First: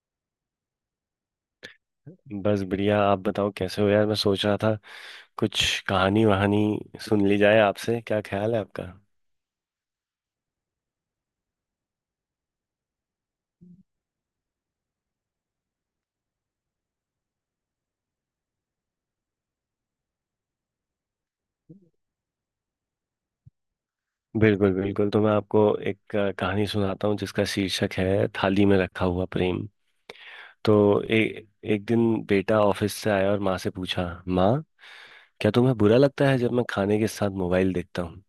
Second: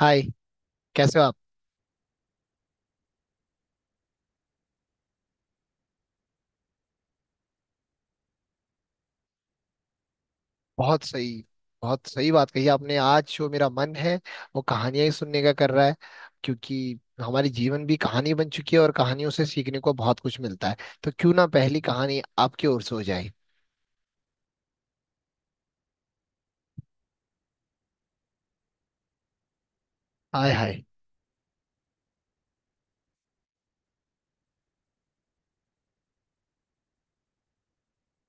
हाय। कैसे हो आप? बस बढ़िया। आप बताओ कैसे हो यार? मैं सोच रहा था कुछ कहानी वहानी सुन ली जाए आपसे। क्या ख्याल है आपका? बहुत सही। बहुत सही बात कही आपने। आज जो मेरा मन है वो कहानियां ही सुनने का कर रहा है क्योंकि हमारी जीवन भी कहानी बन चुकी है और कहानियों से सीखने को बहुत कुछ मिलता है। तो क्यों ना पहली कहानी आपकी ओर से हो जाए। बिल्कुल बिल्कुल। तो मैं आपको एक कहानी सुनाता हूँ जिसका शीर्षक है थाली में रखा हुआ प्रेम। हाय तो हाय। एक दिन बेटा ऑफिस से आया और माँ से पूछा, माँ क्या तुम्हें बुरा लगता है जब मैं खाने के साथ मोबाइल देखता हूँ?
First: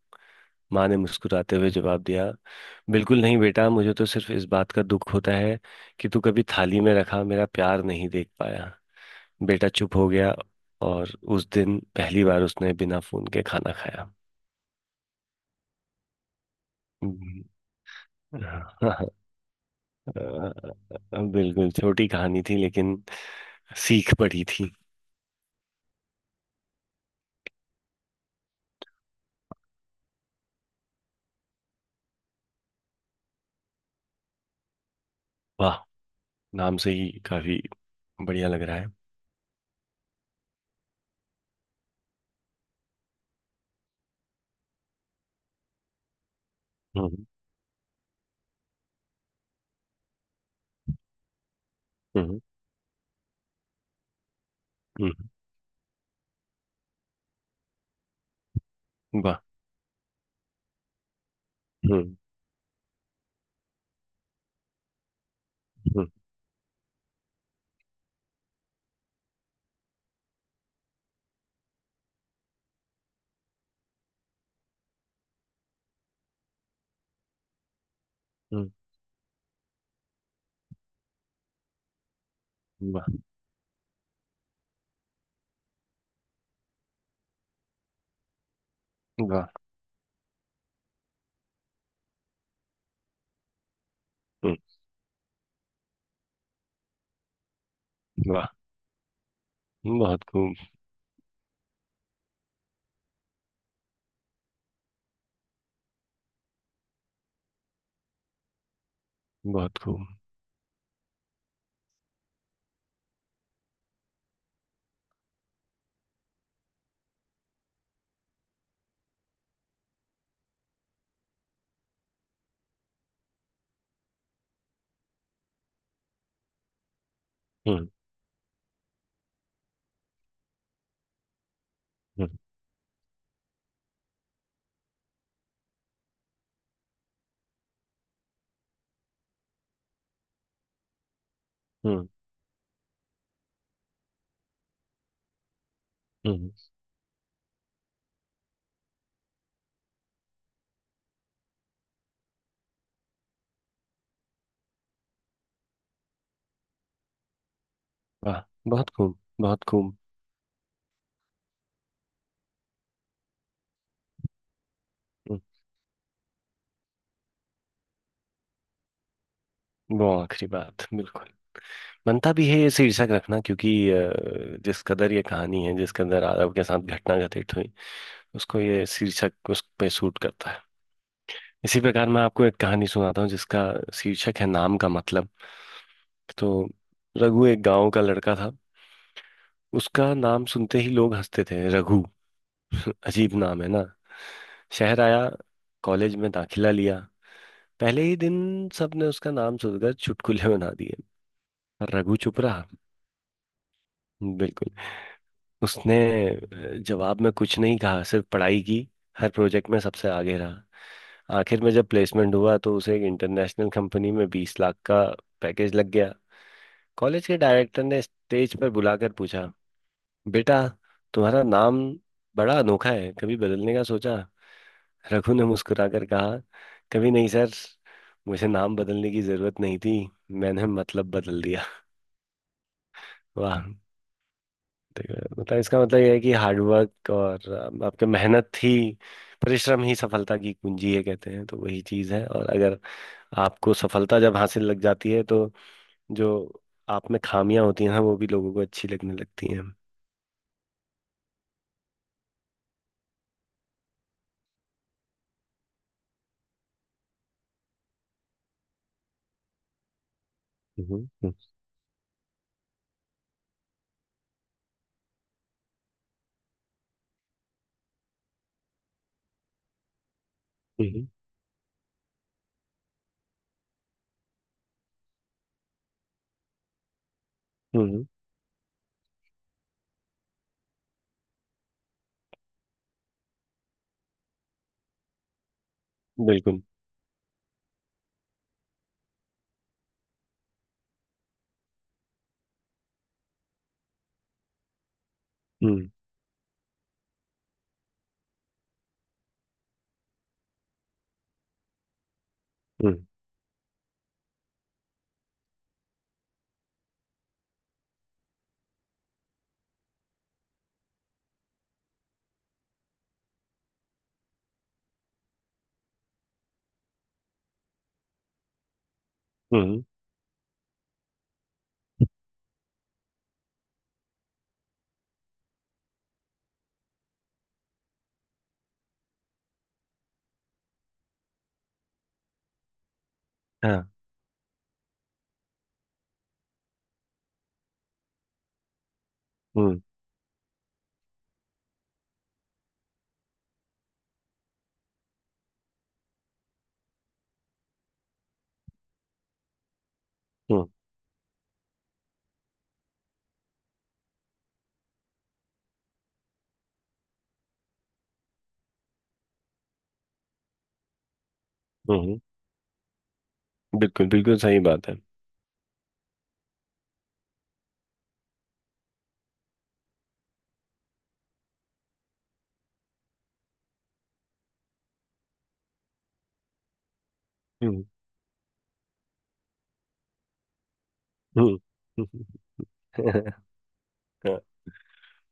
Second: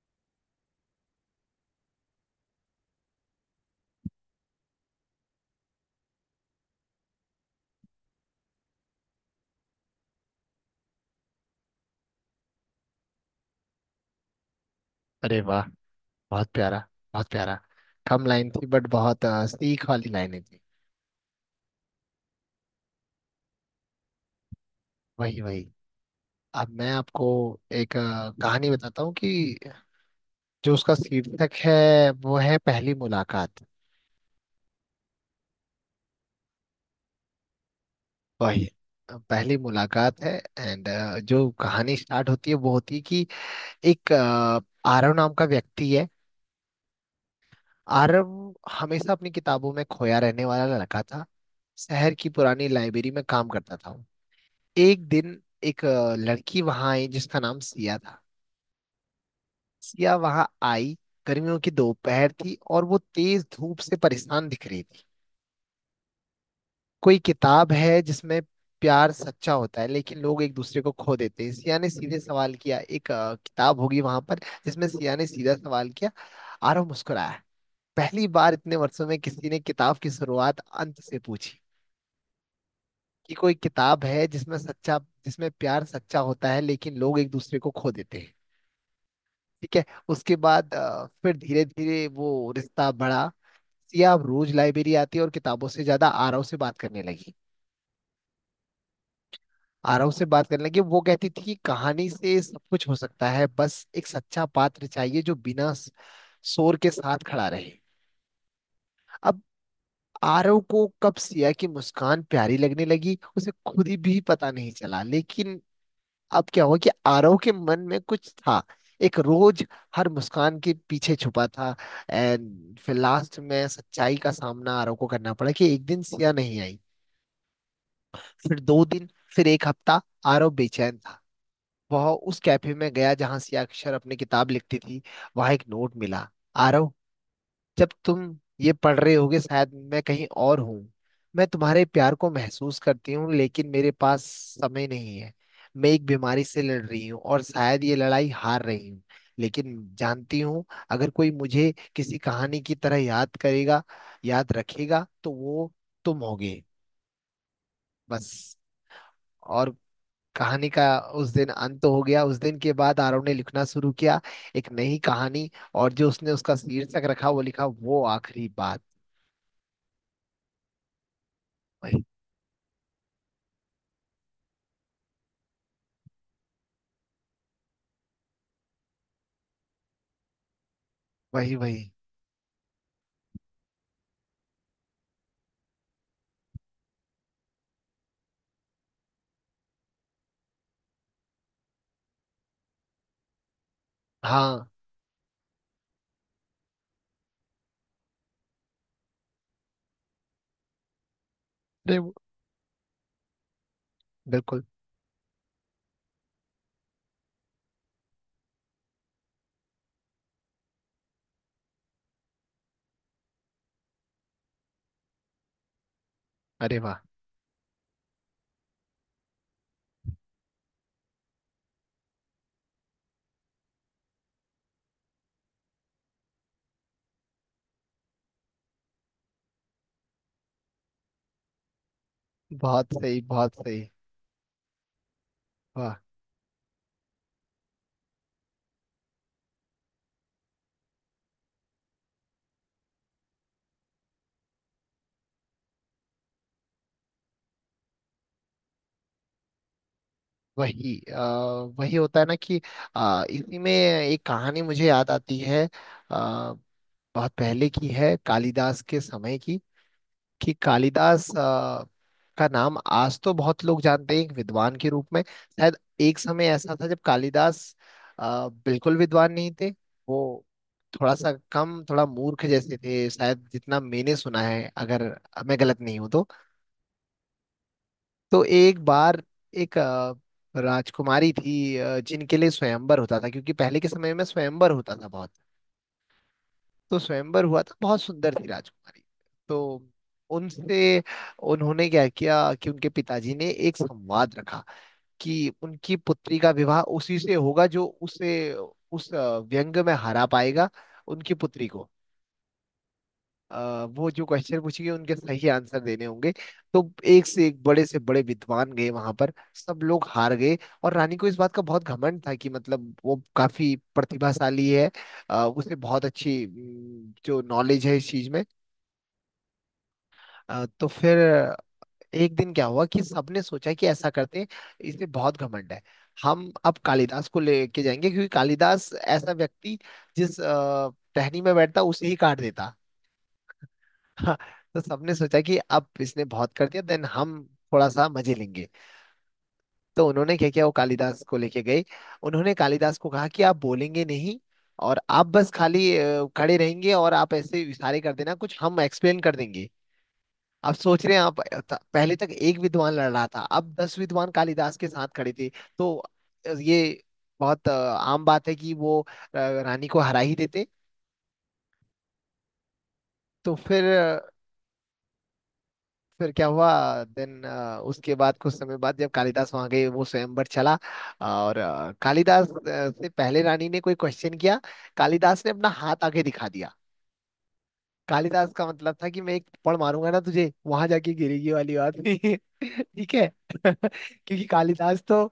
माँ ने मुस्कुराते हुए जवाब दिया, बिल्कुल नहीं बेटा। मुझे तो सिर्फ इस बात का दुख होता है कि तू कभी थाली में रखा मेरा प्यार नहीं देख पाया। बेटा चुप हो गया और उस दिन पहली बार उसने बिना फोन के खाना खाया। अरे वाह। बहुत प्यारा। बहुत हम्म, प्यारा। कम लाइन हाँ, थी बट हाँ, बहुत सीख वाली लाइनें थी। बिल्कुल छोटी कहानी थी लेकिन सीख पड़ी थी। वही वही। अब मैं आपको एक कहानी बताता हूँ कि जो उसका शीर्षक है वो है पहली मुलाकात। वाह! नाम से ही काफी बढ़िया लग वही रहा है। पहली मुलाकात है। एंड जो कहानी स्टार्ट होती है वो होती है कि एक आरव नाम का व्यक्ति है। हम्म। आरव हमेशा अपनी किताबों में खोया रहने वाला लड़का था। शहर की हम्म। पुरानी लाइब्रेरी में काम करता था वो। एक हम्म, दिन एक लड़की वहां आई जिसका नाम सिया था। वाह। सिया वहां आई। गर्मियों की हम्म। दोपहर थी और वो तेज धूप से परेशान दिख रही थी। हम्म। कोई किताब है जिसमें प्यार सच्चा होता है लेकिन लोग एक दूसरे को खो देते हैं? सिया ने सीधे सवाल किया। एक किताब होगी वहां पर जिसमें, सिया ने सीधा सवाल किया। आरव मुस्कुराया। पहली बार हम्म, इतने वर्षों में किसी ने किताब की शुरुआत अंत से पूछी वाह। कि कोई किताब है जिसमें सच्चा, जिसमें प्यार सच्चा होता है लेकिन लोग एक दूसरे को खो देते हैं। वाह। ठीक है। उसके बाद फिर धीरे धीरे वो रिश्ता बढ़ा। सिया अब रोज हम्म, लाइब्रेरी आती है और किताबों से ज्यादा आरव से बात करने लगी। वाह। आरव बहुत से बात खूब, करने लगे। वो कहती थी कि कहानी से सब कुछ हो सकता है, बस एक सच्चा पात्र चाहिए जो बिना शोर के साथ खड़ा रहे। अब बहुत खूब। आरव को कब सिया की मुस्कान प्यारी लगने लगी उसे खुद ही भी पता नहीं चला, लेकिन अब क्या हुआ कि आरव के मन में कुछ था। एक रोज हर मुस्कान के पीछे छुपा था। एंड फिर लास्ट में सच्चाई का सामना आरव को करना पड़ा कि एक दिन सिया नहीं आई। हम्म। फिर दो दिन, फिर एक हफ्ता। आरव बेचैन था। वह हम्म। उस कैफे में गया जहां सिया अक्षर अपनी किताब लिखती थी। वहां एक नोट मिला। आरव, जब तुम ये पढ़ रहे होगे शायद मैं कहीं और हूँ। मैं तुम्हारे हम्म। प्यार को महसूस करती हूँ लेकिन मेरे पास समय नहीं है। मैं एक बीमारी हम्म, से लड़ रही हूँ और शायद ये लड़ाई हार रही हूँ। लेकिन जानती हूँ अगर कोई मुझे किसी कहानी की तरह याद करेगा, याद रखेगा तो वो तुम होगे। वाह। बस। बहुत खूब, बहुत और खूब। कहानी का उस दिन अंत हो गया। उस दिन के बाद आरव ने लिखना शुरू किया, एक नई हम्म, कहानी। और जो उसने उसका शीर्षक रखा वो लिखा, वो आखिरी बात। वो आखिरी बात बिल्कुल। वही बनता भी है ये शीर्षक रखना क्योंकि जिस कदर ये कहानी है जिस कदर आरव के साथ घटना घटित हुई उसको ये शीर्षक उस पे सूट करता है। वही। इसी वही। प्रकार मैं आपको एक कहानी सुनाता हूँ जिसका शीर्षक है नाम का मतलब। तो रघु एक गांव का लड़का था। उसका नाम सुनते ही लोग हंसते थे, रघु? अजीब नाम है ना। हाँ। शहर आया, कॉलेज में दाखिला लिया। पहले ही दिन सबने उसका नाम सुनकर चुटकुले बना दिए। अरे पर रघु चुप रहा। बिल्कुल। बिल्कुल। उसने जवाब में कुछ नहीं कहा, सिर्फ पढ़ाई की। हर प्रोजेक्ट में सबसे आगे रहा। आखिर में जब प्लेसमेंट हुआ तो उसे एक इंटरनेशनल कंपनी में 20 लाख का पैकेज लग गया। अरे वाह। कॉलेज के डायरेक्टर ने स्टेज पर बुलाकर पूछा, बेटा तुम्हारा नाम बड़ा अनोखा है, कभी बदलने का सोचा? रघु ने मुस्कुराकर कहा, कभी नहीं सर। मुझे नाम बदलने की जरूरत नहीं थी, मैंने मतलब बदल दिया। बहुत सही बहुत वाह! सही। ठीक है। मतलब इसका वाह। मतलब यह है कि हार्डवर्क और आपके मेहनत ही, परिश्रम ही सफलता की कुंजी है कहते हैं, तो वही चीज है। और अगर आपको सफलता जब हासिल लग जाती है तो जो आप में खामियां होती हैं वो भी लोगों को अच्छी लगने लगती हैं। वही वही होता है ना कि इसी में एक कहानी मुझे याद आती है। आ, बहुत पहले की है कालिदास के समय की। कि हम्म। कालिदास हम्म। का नाम आज तो बहुत लोग जानते हैं एक विद्वान के रूप में। शायद एक समय ऐसा था जब कालिदास बिल्कुल विद्वान नहीं थे। वो हम्म। थोड़ा सा कम, थोड़ा मूर्ख जैसे थे शायद, जितना मैंने सुना है, अगर मैं गलत नहीं हूं तो। हम्म, तो एक बार एक राजकुमारी थी, जिनके लिए स्वयंवर होता था क्योंकि पहले के समय में स्वयंवर होता था बहुत। बिल्कुल। तो स्वयंवर हुआ था, बहुत सुंदर थी राजकुमारी। तो उनसे उन्होंने क्या किया कि उनके पिताजी ने एक संवाद रखा कि हम्म। उनकी पुत्री का विवाह उसी से होगा जो उसे उस व्यंग में हरा पाएगा। उनकी पुत्री को हम्म। वो जो क्वेश्चन पूछेंगे उनके सही आंसर देने होंगे। तो एक से एक बड़े से बड़े विद्वान गए वहां पर, सब लोग हार गए। और रानी को इस बात का बहुत घमंड था कि मतलब वो काफी प्रतिभाशाली है। उसे बहुत अच्छी जो नॉलेज है इस चीज में। हम्म। तो फिर एक दिन क्या हुआ कि सबने सोचा कि ऐसा करते हैं, इसमें बहुत घमंड है, हम अब कालिदास को लेके जाएंगे क्योंकि कालिदास ऐसा व्यक्ति जिस टहनी में बैठता उसे ही काट देता। हाँ। हाँ, तो सबने सोचा कि अब इसने बहुत कर दिया, देन हम थोड़ा सा मजे लेंगे। हम्म। तो उन्होंने क्या किया, वो कालिदास को लेके गए। उन्होंने कालिदास को कहा कि आप बोलेंगे नहीं, और आप बस खाली खड़े रहेंगे और आप ऐसे इशारे कर देना, कुछ हम एक्सप्लेन कर देंगे। हम्म। आप सोच रहे हैं, आप पहले तक एक विद्वान लड़ रहा था, अब दस विद्वान कालिदास के साथ खड़े थे। तो ये बहुत आम बात है कि वो रानी को हरा ही देते। हम्म, तो फिर बिल्कुल बिल्कुल सही बात है। फिर क्या हुआ देन। उसके बाद कुछ समय बाद जब कालिदास वहां गए वो स्वयंवर चला। और कालिदास से पहले रानी ने कोई क्वेश्चन किया। कालिदास ने अपना हाथ आगे दिखा दिया। हम्म। कालिदास का मतलब था कि मैं एक थप्पड़ मारूंगा ना तुझे, वहां जाके गिरेगी, हम्म। वाली बात नहीं हम्म, है। ठीक है। हाँ, क्योंकि कालिदास तो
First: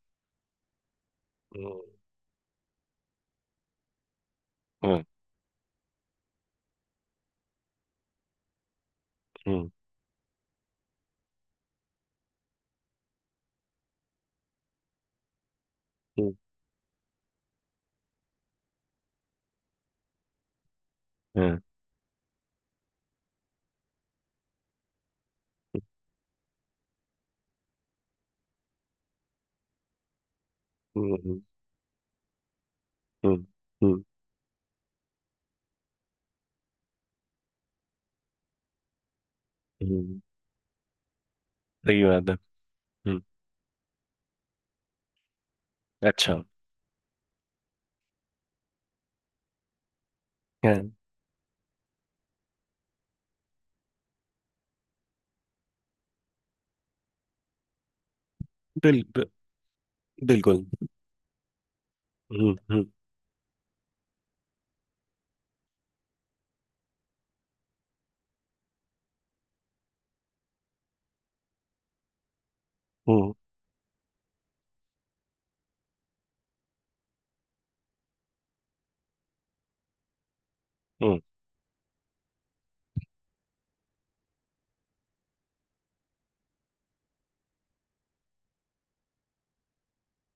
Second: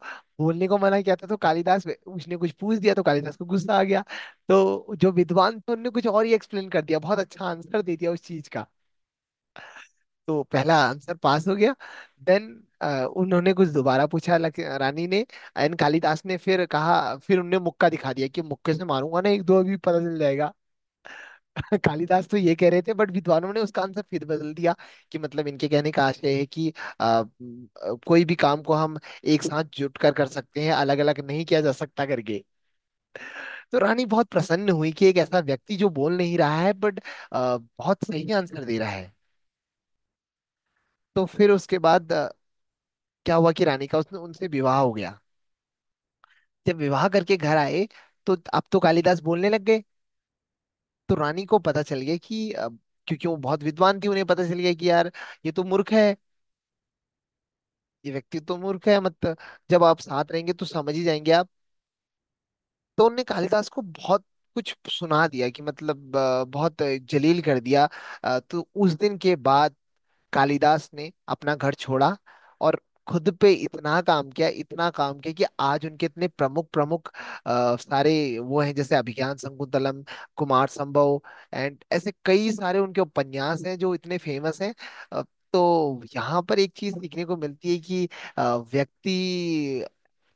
बोलने को मना किया था। तो हम्म, कालिदास, उसने कुछ पूछ दिया तो कालिदास को गुस्सा आ गया। तो हाँ, जो विद्वान थे उनने कुछ और ही एक्सप्लेन कर दिया, बहुत अच्छा आंसर दे दिया उस चीज का। हम्म, तो पहला आंसर पास हो गया। देन उन्होंने कुछ दोबारा पूछा, रानी ने। एंड कालिदास हम्म, ने फिर कहा, फिर उनने मुक्का दिखा दिया कि मुक्के से मारूंगा ना एक दो अभी पता चल जाएगा। हाँ, कालिदास तो ये कह रहे थे बट विद्वानों ने उसका आंसर फिर बदल दिया कि मतलब इनके कहने का आशय है कि कोई भी काम को हम एक साथ जुट कर कर सकते हैं, अलग हम्म, अलग हम्म, नहीं किया जा सकता करके। हम्म, तो हम्म, रानी बहुत प्रसन्न हुई कि एक ऐसा व्यक्ति जो बोल नहीं रहा है बट बहुत सही आंसर दे रहा है। हम्म, तो फिर उसके सही बाद बात है। हम्म। क्या हुआ कि रानी का उसने उनसे विवाह हो गया। अच्छा। जब विवाह करके घर आए तो अब तो कालिदास बोलने लग गए। हाँ, तो रानी को पता चल गया कि क्योंकि वो बहुत विद्वान थी उन्हें पता चल गया कि यार ये तो मूर्ख है। ये व्यक्ति तो मूर्ख है, बिल, बि- मतलब जब आप साथ रहेंगे तो बिल्कुल। समझ ही जाएंगे आप। हम्म। हम्म। तो उनने कालिदास को बहुत कुछ सुना दिया कि मतलब बहुत जलील कर दिया। तो उस दिन के बाद कालिदास ने अपना घर छोड़ा, और खुद हम्म। पे इतना काम किया, इतना काम किया कि आज उनके इतने प्रमुख प्रमुख सारे वो हैं जैसे अभिज्ञान शकुंतलम, कुमार संभव, हम्म, एंड ऐसे कई सारे उनके उपन्यास हैं जो इतने फेमस हैं। अ, तो यहाँ पर एक चीज सीखने को मिलती है कि व्यक्ति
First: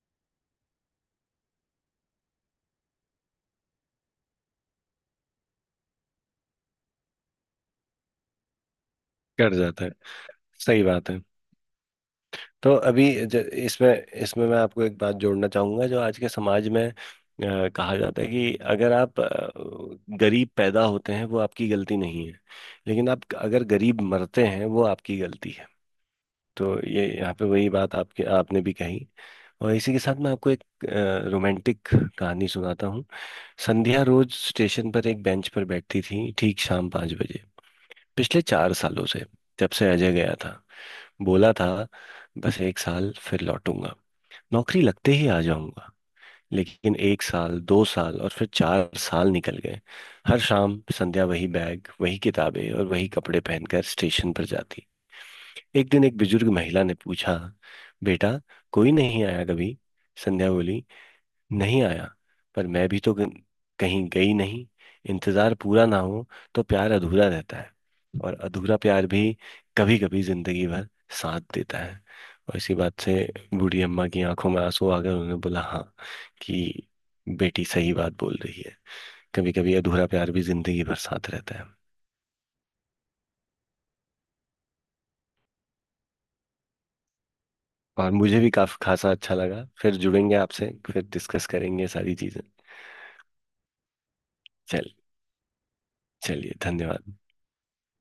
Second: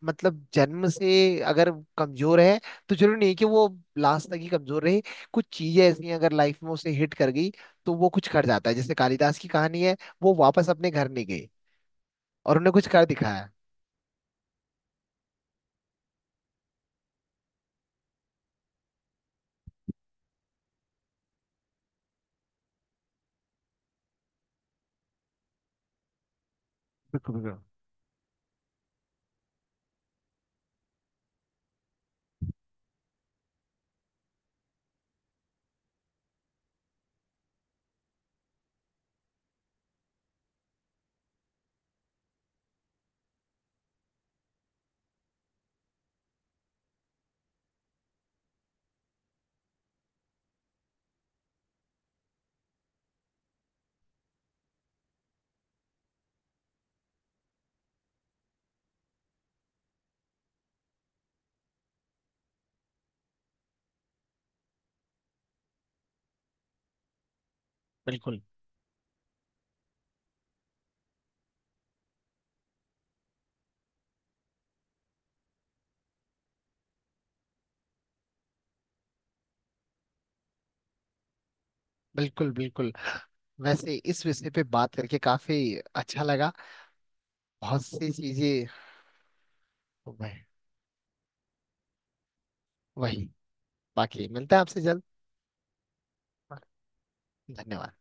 मतलब जन्म से अगर कमजोर है तो जरूरी नहीं कि वो लास्ट तक ही कमजोर रहे। कुछ चीजें ऐसी हैं अगर लाइफ में उसे हिट कर गई तो वो कुछ कर जाता है, जैसे कालिदास की कट कहानी जाता है। है। वो वापस सही अपने घर बात है। नहीं गए, और उन्हें तो कुछ कर अभी दिखाया। इसमें इसमें मैं आपको एक बात जोड़ना चाहूंगा जो आज के समाज में कहा जाता है कि अगर आप गरीब पैदा होते हैं वो आपकी गलती नहीं है। लेकिन आप अगर गरीब मरते हैं वो आपकी गलती है। तो ये यहाँ बिल्कुल पे बिल्कुल। वही बात आपके आपने भी कही। और इसी के साथ मैं आपको एक रोमांटिक कहानी सुनाता हूँ। संध्या रोज स्टेशन पर एक बेंच पर बैठती थी, ठीक शाम 5 बजे, पिछले 4 सालों से। जब से अजय गया था, बोला था बस एक साल फिर लौटूंगा, नौकरी लगते ही आ जाऊंगा। लेकिन एक साल, 2 साल, और फिर 4 साल निकल गए। हर शाम संध्या वही बैग, वही किताबें और वही कपड़े पहनकर स्टेशन पर जाती। एक दिन एक बुजुर्ग महिला ने पूछा, बेटा कोई नहीं आया कभी? संध्या बोली, नहीं आया। पर मैं भी तो कहीं गई नहीं। इंतजार पूरा ना हो तो प्यार अधूरा रहता है। और बिल्कुल अधूरा प्यार भी कभी कभी जिंदगी भर साथ देता है। और इसी बात से बूढ़ी अम्मा की आंखों में आंसू आ गए। उन्होंने बोला, हाँ कि बेटी सही बात बोल रही है। कभी कभी अधूरा प्यार भी जिंदगी भर साथ रहता है। बिल्कुल। बिल्कुल। वैसे इस विषय पे बात करके काफी अच्छा लगा। बहुत सी और मुझे भी चीजें। काफी खासा अच्छा लगा। फिर जुड़ेंगे वह- आपसे, फिर डिस्कस करेंगे सारी चीजें। वही। बाकी मिलते हैं आपसे चल जल्द। चलिए, धन्यवाद। धन्यवाद।